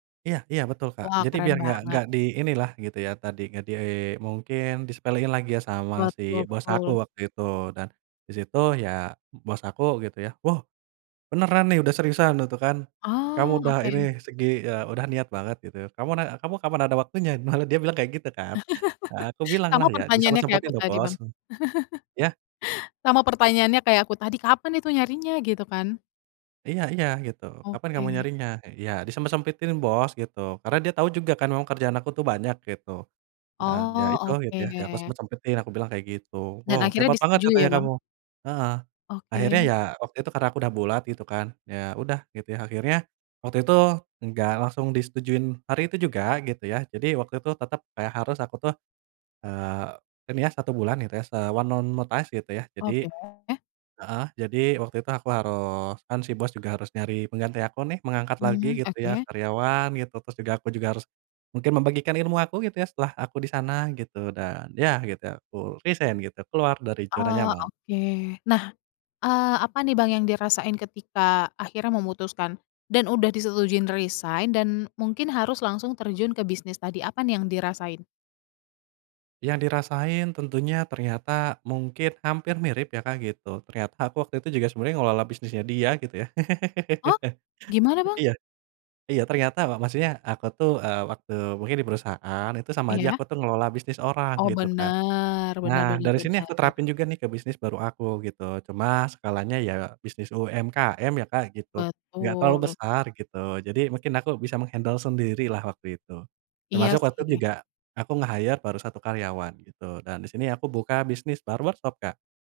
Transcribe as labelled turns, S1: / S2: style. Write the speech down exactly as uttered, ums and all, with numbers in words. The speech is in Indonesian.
S1: Iya iya, betul Kak.
S2: Wah,
S1: Jadi
S2: keren
S1: biar enggak
S2: banget.
S1: enggak di inilah gitu ya, tadi, nggak di mungkin disepelein lagi ya, sama
S2: Buat,
S1: si bos aku
S2: ngobrol.
S1: waktu itu dan, disitu ya, bos aku gitu ya, "Wow beneran nih, udah seriusan?" Gitu kan, "Kamu
S2: Oh,
S1: udah ini
S2: oke.
S1: segi e udah niat banget," gitu, "Kamu nak kamu kapan ada waktunya?" Malah dia bilang kayak gitu kan, aku bilang
S2: Sama
S1: lah ya,
S2: pertanyaannya kayak
S1: "Disempet-sempetin
S2: aku
S1: loh
S2: tadi
S1: bos."
S2: Bang.
S1: Iya?
S2: Sama pertanyaannya kayak aku tadi, kapan itu nyarinya? Gitu kan.
S1: Iya iya, gitu. "Kapan kamu
S2: Oke.
S1: nyarinya?" Iya "Disempet-sempetin bos," gitu, karena dia tahu juga kan memang kerjaan aku tuh banyak, gitu. Dan, ya itu,
S2: Oh,
S1: gitu ya "Aku
S2: oke.
S1: sempet-sempetin," aku bilang kayak gitu,
S2: Dan
S1: "Wow
S2: akhirnya
S1: hebat banget"
S2: disetujui ya
S1: katanya kamu
S2: Bang?
S1: heeh. Akhirnya,
S2: Oke.
S1: ya waktu itu karena aku udah bulat, gitu kan, ya udah, gitu ya. Akhirnya, waktu itu enggak langsung disetujui hari itu juga, gitu ya. Jadi, waktu itu tetep kayak harus aku tuh, eee, ini ya, satu bulan, gitu ya, se one month notice, gitu ya. Jadi
S2: Oke.
S1: heeh, jadi waktu itu aku harus kan si bos juga harus nyari pengganti aku nih, mengangkat lagi
S2: Hmm,
S1: gitu ya
S2: oke.
S1: karyawan gitu. Terus juga, aku juga harus mungkin, membagikan ilmu aku, gitu ya, setelah aku di sana gitu, dan ya gitu, aku resign gitu, keluar dari zona
S2: Oh,
S1: nyaman.
S2: oke. Nah, eee, apa nih Bang yang dirasain ketika akhirnya memutuskan, dan udah disetujuin resign dan mungkin harus langsung terjun ke bisnis tadi? Apa nih yang dirasain?
S1: Yang dirasain tentunya, ternyata, mungkin hampir mirip ya Kak, gitu. Ternyata aku waktu itu juga sebenarnya mengelola bisnisnya dia gitu ya.
S2: Oh, gimana Bang?
S1: Iya iya, ternyata wa maksudnya, aku tuh, e waktu mungkin di perusahaan, itu sama aja
S2: Iya?
S1: aku tuh mengelola bisnis orang,
S2: Oh,
S1: gitu kan.
S2: bener bener
S1: Nah,
S2: bener
S1: dari sini aku
S2: bener.
S1: terapin juga nih ke bisnis baru aku gitu, cuma skalanya ya, bisnis UMKM ya Kak gitu, enggak terlalu
S2: Betul.
S1: besar, gitu. Jadi mungkin aku bisa meng-handle sendirilah waktu itu.
S2: Iya
S1: Termasuk waktu itu
S2: sih.
S1: juga, aku nge-hire baru satu karyawan gitu, dan di sini aku buka bisnis bar workshop Kak.